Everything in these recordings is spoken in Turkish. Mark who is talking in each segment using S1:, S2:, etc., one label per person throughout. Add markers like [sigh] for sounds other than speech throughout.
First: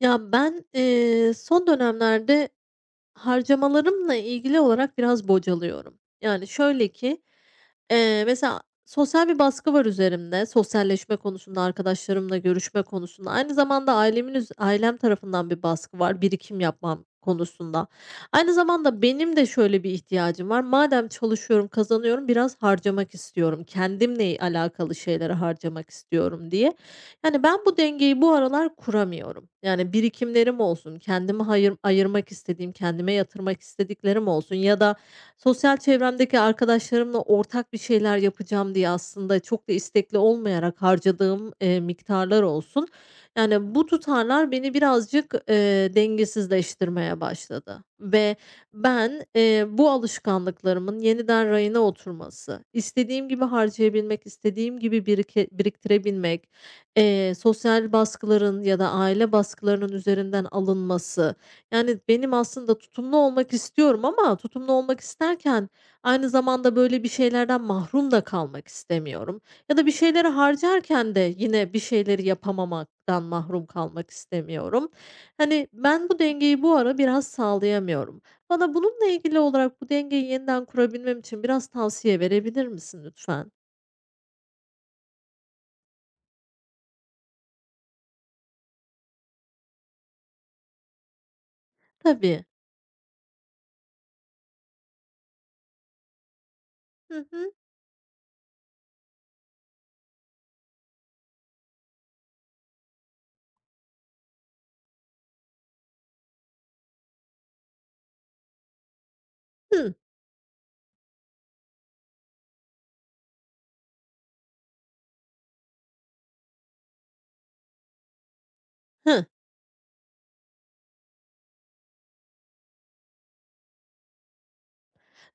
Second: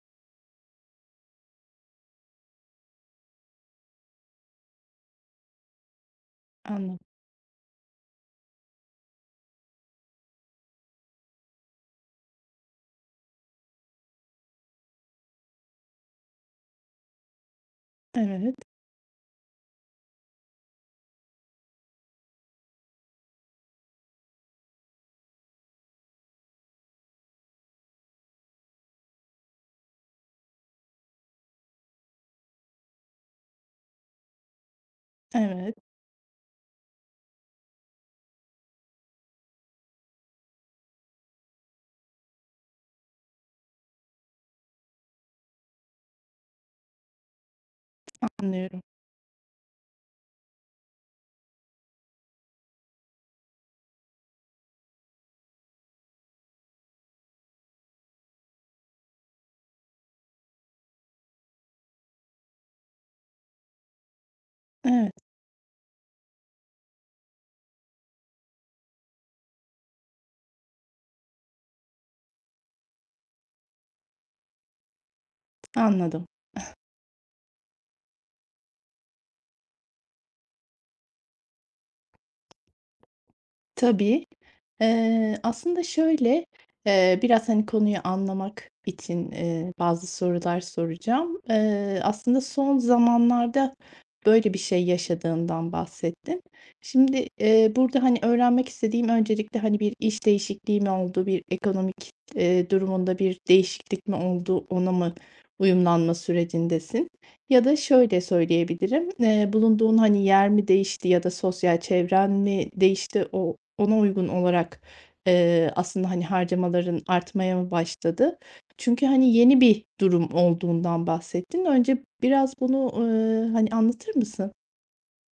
S1: Ya, ben, son dönemlerde harcamalarımla ilgili olarak biraz bocalıyorum. Yani şöyle
S2: Anladım.
S1: ki, mesela sosyal bir baskı var üzerimde, sosyalleşme konusunda, arkadaşlarımla görüşme konusunda. Aynı zamanda ailem tarafından bir baskı var, birikim yapmam konusunda. Aynı
S2: Evet,
S1: zamanda benim de şöyle bir ihtiyacım var. Madem çalışıyorum, kazanıyorum, biraz harcamak istiyorum. Kendimle alakalı şeylere harcamak istiyorum diye. Yani ben bu dengeyi bu aralar kuramıyorum. Yani birikimlerim olsun, kendime hayır ayırmak istediğim, kendime yatırmak istediklerim olsun ya da sosyal
S2: evet,
S1: çevremdeki arkadaşlarımla ortak bir şeyler yapacağım diye aslında çok da istekli olmayarak harcadığım, miktarlar olsun. Yani, bu tutarlar beni birazcık, dengesizleştirmeye başladı ve
S2: anlıyorum.
S1: ben, bu alışkanlıklarımın yeniden rayına oturması, istediğim gibi harcayabilmek, istediğim gibi biriktirebilmek, sosyal baskıların ya da aile baskılarının üzerinden alınması, yani, benim aslında tutumlu olmak istiyorum ama tutumlu olmak
S2: Evet,
S1: isterken aynı zamanda, böyle, bir şeylerden mahrum da kalmak istemiyorum ya da bir şeyleri harcarken de yine bir şeyleri yapamamaktan mahrum kalmak istemiyorum. Hani, ben bu
S2: anladım.
S1: dengeyi bu ara biraz sağlayamıyorum. Bana bununla ilgili olarak bu dengeyi yeniden kurabilmem için biraz tavsiye verebilir misin lütfen?
S2: Tabii. Aslında şöyle, biraz, hani, konuyu anlamak için, bazı sorular soracağım. Aslında
S1: Tabii.
S2: son zamanlarda böyle bir şey yaşadığından bahsettin.
S1: Hı
S2: Şimdi,
S1: hı.
S2: burada, hani, öğrenmek istediğim öncelikle, hani, bir iş değişikliği mi oldu, bir ekonomik, durumunda bir değişiklik mi oldu, ona mı uyumlanma sürecindesin? Ya da şöyle söyleyebilirim,
S1: Hı.
S2: bulunduğun, hani, yer mi değişti ya da sosyal çevren mi değişti? Ona uygun olarak, aslında, hani, harcamaların artmaya mı başladı? Çünkü,
S1: Hı.
S2: hani, yeni bir durum olduğundan bahsettin. Önce biraz bunu, hani, anlatır mısın?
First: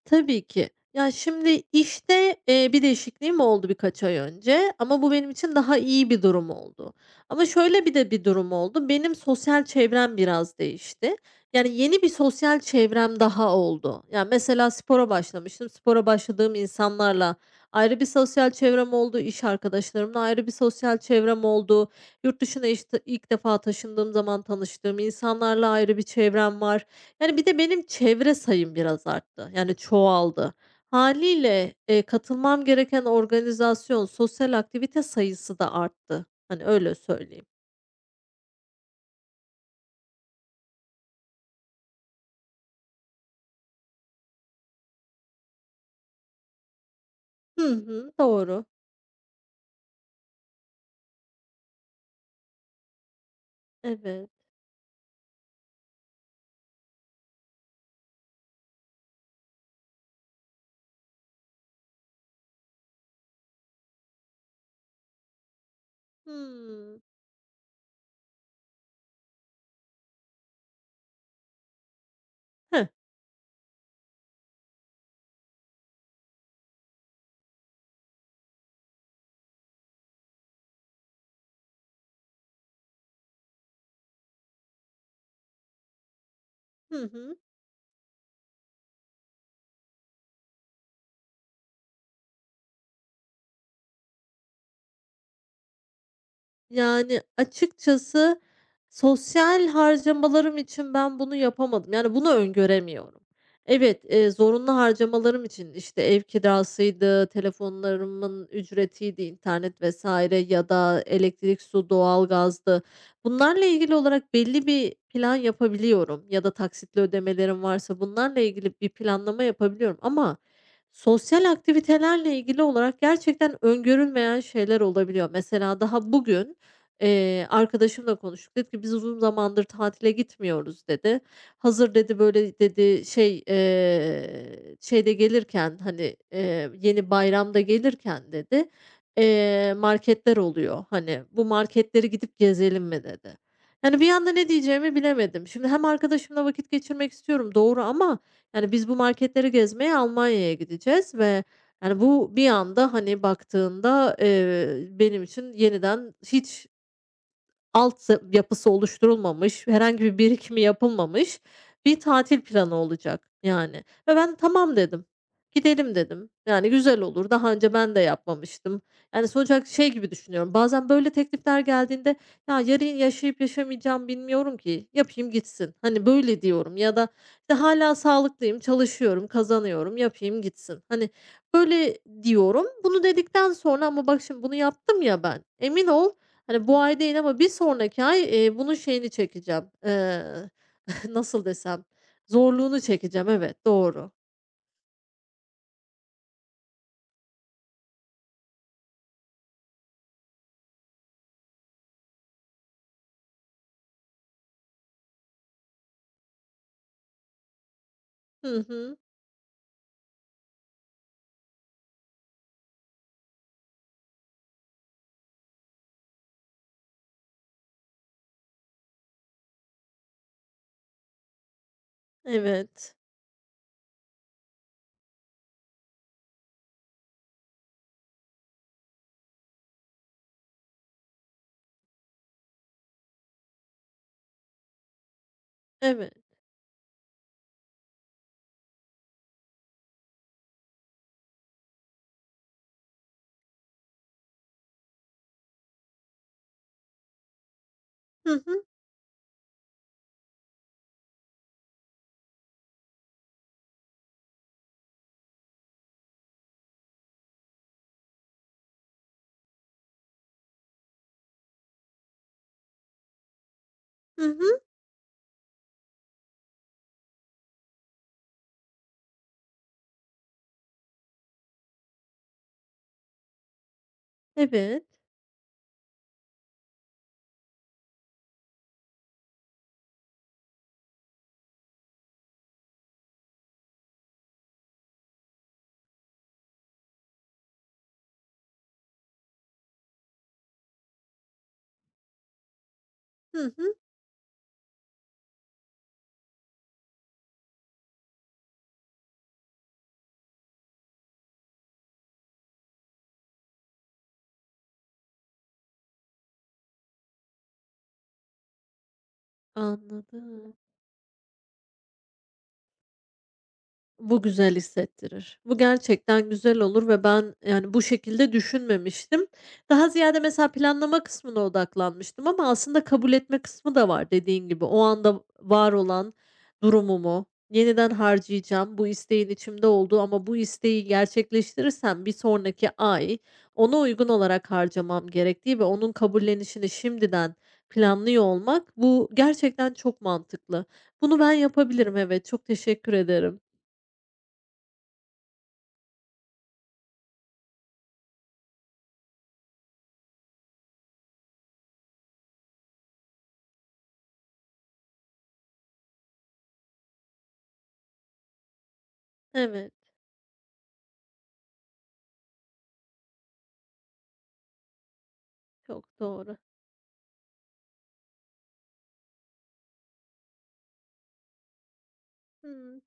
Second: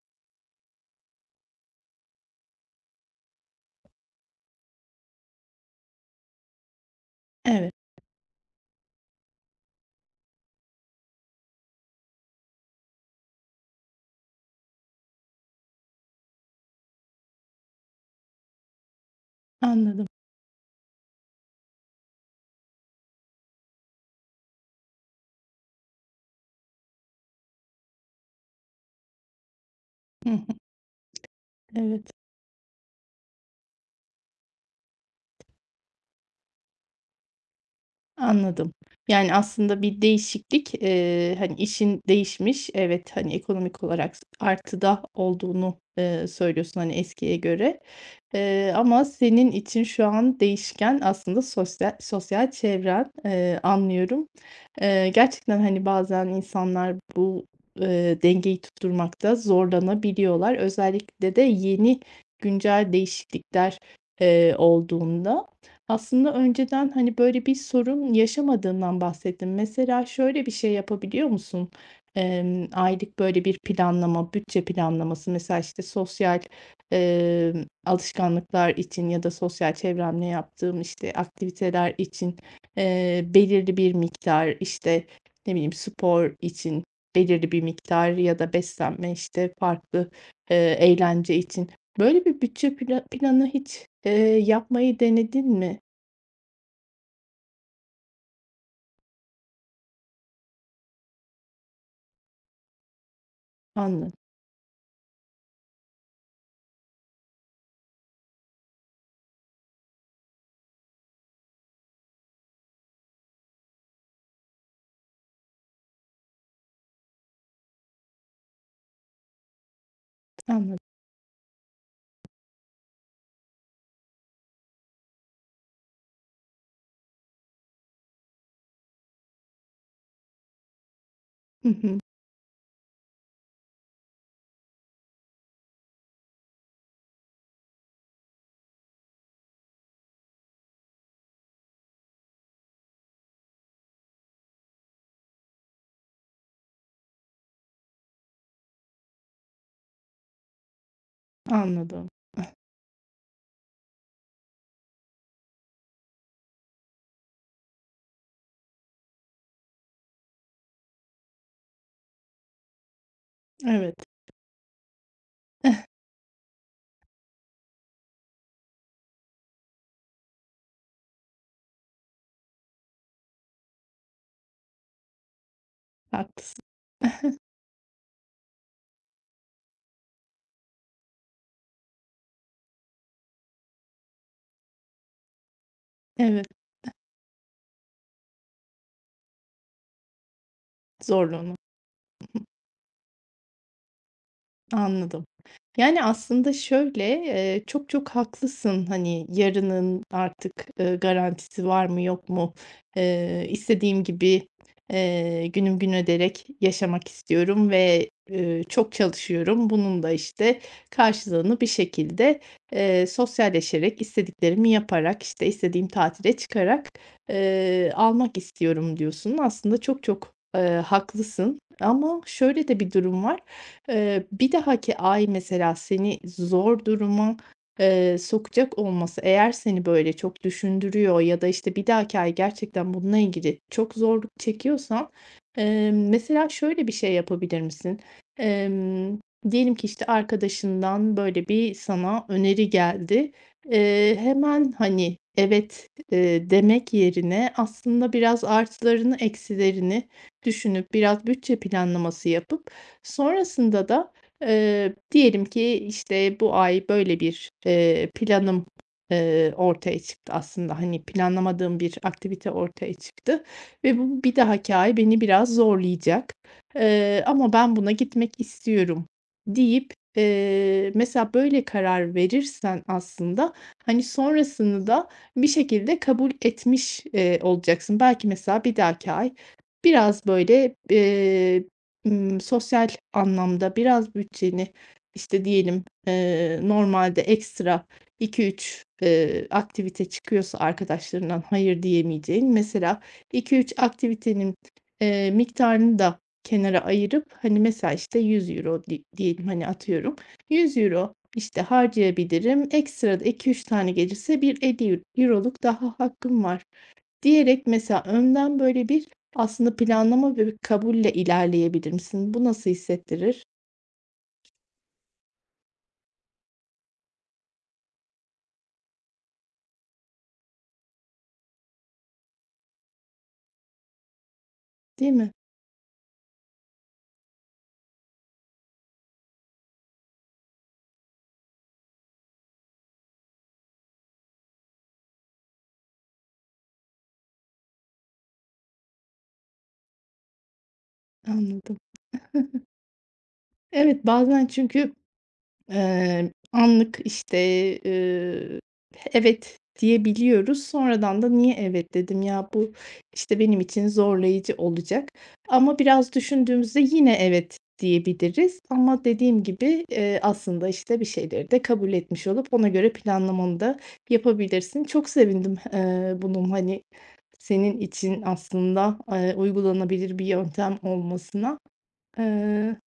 S1: Tabii ki. Ya, şimdi işte, bir değişikliğim oldu birkaç ay önce ama bu benim için daha iyi bir durum oldu. Ama
S2: Evet,
S1: şöyle bir de bir durum oldu. Benim sosyal çevrem biraz değişti. Yani yeni bir sosyal çevrem daha oldu. Ya, mesela spora başlamıştım. Spora başladığım insanlarla ayrı bir sosyal çevrem oldu. İş
S2: anladım.
S1: arkadaşlarımla ayrı bir sosyal çevrem oldu. Yurt dışına işte ilk defa taşındığım zaman tanıştığım insanlarla ayrı bir çevrem var. Yani, bir de benim çevre sayım biraz arttı, yani,
S2: Hı hı,
S1: çoğaldı. Haliyle
S2: evet.
S1: katılmam gereken organizasyon, sosyal aktivite sayısı da arttı. Hani, öyle söyleyeyim.
S2: Anladım. Yani, aslında bir değişiklik, hani, işin değişmiş. Evet, hani, ekonomik olarak artıda olduğunu, söylüyorsun, hani, eskiye
S1: Hı
S2: göre.
S1: hı, doğru.
S2: Ama senin için şu an değişken aslında sosyal çevren. Anlıyorum.
S1: Evet.
S2: Gerçekten, hani, bazen insanlar bu, dengeyi tutturmakta zorlanabiliyorlar. Özellikle de yeni güncel değişiklikler, olduğunda. Aslında önceden,
S1: Hımm.
S2: hani, böyle bir sorun yaşamadığından bahsettin. Mesela şöyle bir şey yapabiliyor musun?
S1: Heh.
S2: Aylık böyle bir planlama, bütçe planlaması, mesela, işte, sosyal, alışkanlıklar için ya da sosyal çevremle yaptığım, işte, aktiviteler için, belirli bir miktar, işte, ne bileyim, spor için
S1: Hı hı.
S2: belirli bir miktar ya da beslenme, işte, farklı, eğlence için. Böyle bir bütçe planı hiç, yapmayı denedin mi?
S1: Yani, açıkçası sosyal harcamalarım için ben bunu yapamadım. Yani, bunu öngöremiyorum. Evet,
S2: Anladım,
S1: zorunlu harcamalarım için, işte, ev kirasıydı, telefonlarımın ücretiydi, internet vesaire ya da elektrik, su, doğalgazdı. Bunlarla ilgili olarak belli bir plan yapabiliyorum ya da taksitli ödemelerim varsa bunlarla ilgili bir planlama yapabiliyorum ama
S2: anladım.
S1: sosyal aktivitelerle ilgili olarak gerçekten öngörülmeyen şeyler olabiliyor. Mesela daha bugün arkadaşımla konuştuk. Dedi ki, "Biz uzun zamandır tatile gitmiyoruz," dedi.
S2: Hı
S1: "Hazır,"
S2: hı,
S1: dedi, böyle, dedi, şey, şeyde gelirken, hani, yeni bayramda gelirken dedi, marketler oluyor. Hani, "Bu marketleri gidip gezelim mi?" dedi. Yani, bir anda ne diyeceğimi bilemedim. Şimdi hem arkadaşımla vakit geçirmek istiyorum, doğru ama, yani, biz bu marketleri gezmeye Almanya'ya gideceğiz ve, yani,
S2: anladım.
S1: bu bir anda, hani, baktığında, benim için yeniden hiç alt yapısı oluşturulmamış, herhangi bir birikimi yapılmamış bir tatil planı olacak, yani.
S2: Evet,
S1: Ve ben "Tamam," dedim. "Gidelim," dedim. Yani, "Güzel olur." Daha önce ben de yapmamıştım. Yani, sonuç olarak şey gibi düşünüyorum, bazen böyle teklifler geldiğinde, "Ya, yarın yaşayıp yaşamayacağım bilmiyorum ki, yapayım gitsin." Hani, böyle
S2: haklısın.
S1: diyorum ya da, işte, "Hâlâ sağlıklıyım, çalışıyorum, kazanıyorum, yapayım gitsin." Hani, böyle diyorum. Bunu dedikten sonra ama bak şimdi bunu yaptım ya ben, emin ol,
S2: Evet,
S1: hani, bu ay değil ama bir sonraki ay, bunun şeyini çekeceğim, [laughs] nasıl
S2: zorluğunu.
S1: desem, zorluğunu çekeceğim. Evet, doğru.
S2: Anladım. Yani, aslında şöyle, çok çok haklısın. Hani, yarının artık, garantisi var mı yok mu? İstediğim gibi, günüm gün öderek yaşamak istiyorum ve,
S1: Hı
S2: çok
S1: hı.
S2: çalışıyorum. Bunun da, işte, karşılığını bir şekilde, sosyalleşerek, istediklerimi yaparak, işte, istediğim tatile çıkarak, almak istiyorum diyorsun. Aslında çok çok, haklısın ama şöyle de bir
S1: Evet.
S2: durum var. Bir dahaki ay mesela seni zor duruma, sokacak olması eğer seni böyle çok düşündürüyor ya da, işte, bir dahaki ay gerçekten bununla ilgili çok zorluk çekiyorsan,
S1: Evet.
S2: mesela şöyle bir şey yapabilir misin? Emm, diyelim ki, işte, arkadaşından böyle bir sana öneri geldi. Hemen, hani, evet, demek yerine aslında
S1: Hı
S2: biraz
S1: hı.
S2: artılarını eksilerini düşünüp biraz bütçe planlaması yapıp sonrasında da, diyelim ki, işte, bu ay böyle bir, planım, ortaya çıktı aslında. Hani, planlamadığım bir aktivite ortaya çıktı ve bu
S1: Hı
S2: bir
S1: hı.
S2: dahaki ay beni biraz zorlayacak, ama ben buna gitmek istiyorum deyip, mesela böyle karar verirsen aslında, hani,
S1: Evet.
S2: sonrasını da bir şekilde kabul etmiş, olacaksın. Belki mesela bir dahaki ay biraz böyle, sosyal anlamda biraz bütçeni, işte, diyelim, normalde ekstra 2-3, aktivite çıkıyorsa arkadaşlarından hayır diyemeyeceğin, mesela
S1: Hı hı.
S2: 2-3 aktivitenin, miktarını da kenara ayırıp, hani, mesela, işte, €100 diyelim, hani, atıyorum, 100 euro işte, harcayabilirim. Ekstra da 2-3 tane gelirse bir 50 euroluk daha hakkım var. Diyerek mesela önden böyle bir aslında planlama ve
S1: Anladım.
S2: bir kabulle ilerleyebilir misin? Bu nasıl hissettirir?
S1: Bu güzel hissettirir. Bu gerçekten güzel olur ve ben, yani, bu şekilde düşünmemiştim. Daha ziyade mesela planlama kısmına odaklanmıştım ama aslında kabul etme kısmı da var dediğin gibi. O
S2: Değil
S1: anda
S2: mi?
S1: var olan durumumu yeniden harcayacağım. Bu isteğin içimde olduğu ama bu isteği gerçekleştirirsem bir sonraki ay ona uygun olarak harcamam gerektiği ve onun kabullenişini şimdiden planlıyor olmak, bu gerçekten çok mantıklı. Bunu ben
S2: Anladım.
S1: yapabilirim, evet. Çok teşekkür ederim.
S2: Evet, bazen çünkü anlık, işte, eee, "Evet." diyebiliyoruz. Sonradan da "Niye evet dedim ya? Bu, işte, benim için zorlayıcı olacak." Ama biraz düşündüğümüzde yine "Evet." diyebiliriz ama dediğim
S1: Evet,
S2: gibi, aslında, işte, bir şeyleri de kabul etmiş olup ona göre planlamanı da yapabilirsin. Çok sevindim,
S1: çok doğru.
S2: bunun, hani, senin için aslında, uygulanabilir bir yöntem olmasına.
S1: Hımm,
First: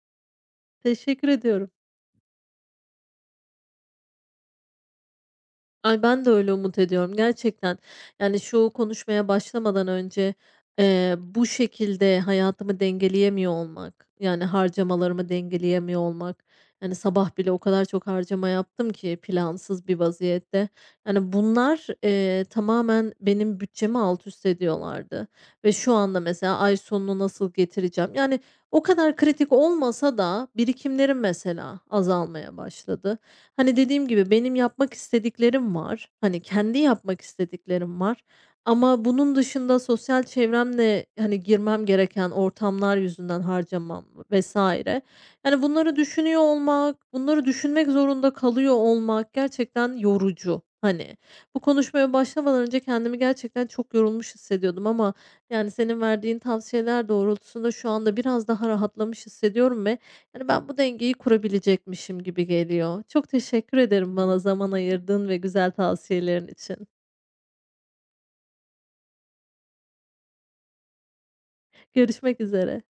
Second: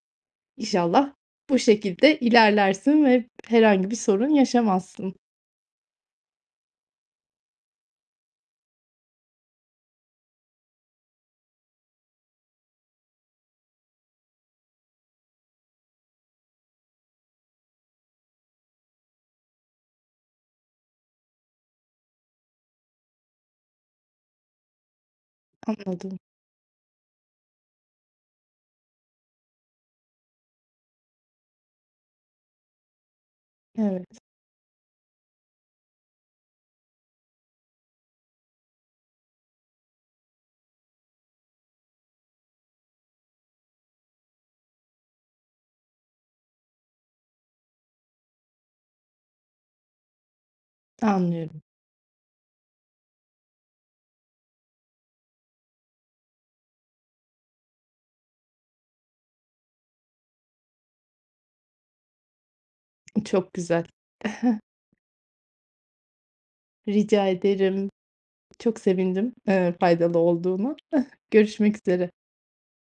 S2: İnşallah
S1: teşekkür
S2: bu
S1: ediyorum.
S2: şekilde ilerlersin ve herhangi bir sorun yaşamazsın.
S1: Ay, ben de öyle umut ediyorum gerçekten. Yani, şu konuşmaya başlamadan önce, bu şekilde hayatımı dengeleyemiyor olmak, yani, harcamalarımı dengeleyemiyor olmak, yani, sabah bile o kadar çok harcama yaptım ki plansız bir vaziyette. Yani, bunlar, tamamen benim bütçemi alt üst ediyorlardı ve şu
S2: Anladım.
S1: anda mesela ay sonunu nasıl getireceğim? Yani, o kadar kritik olmasa da birikimlerim mesela azalmaya başladı. Hani, dediğim
S2: Evet,
S1: gibi benim yapmak istediklerim var. Hani, kendi yapmak istediklerim var ama bunun dışında sosyal çevremle, hani, girmem gereken ortamlar yüzünden harcamam vesaire. Yani, bunları düşünüyor olmak, bunları düşünmek zorunda kalıyor olmak gerçekten yorucu. Hani, bu
S2: anlıyorum.
S1: konuşmaya başlamadan önce kendimi gerçekten çok yorulmuş hissediyordum ama yani, senin verdiğin tavsiyeler doğrultusunda şu anda biraz daha rahatlamış hissediyorum ve, yani ben bu dengeyi kurabilecekmişim gibi geliyor. Çok
S2: Çok
S1: teşekkür
S2: güzel.
S1: ederim bana zaman ayırdığın ve güzel tavsiyelerin için.
S2: Rica ederim. Çok sevindim, faydalı olduğuna. [laughs] Görüşmek üzere.
S1: Görüşmek üzere.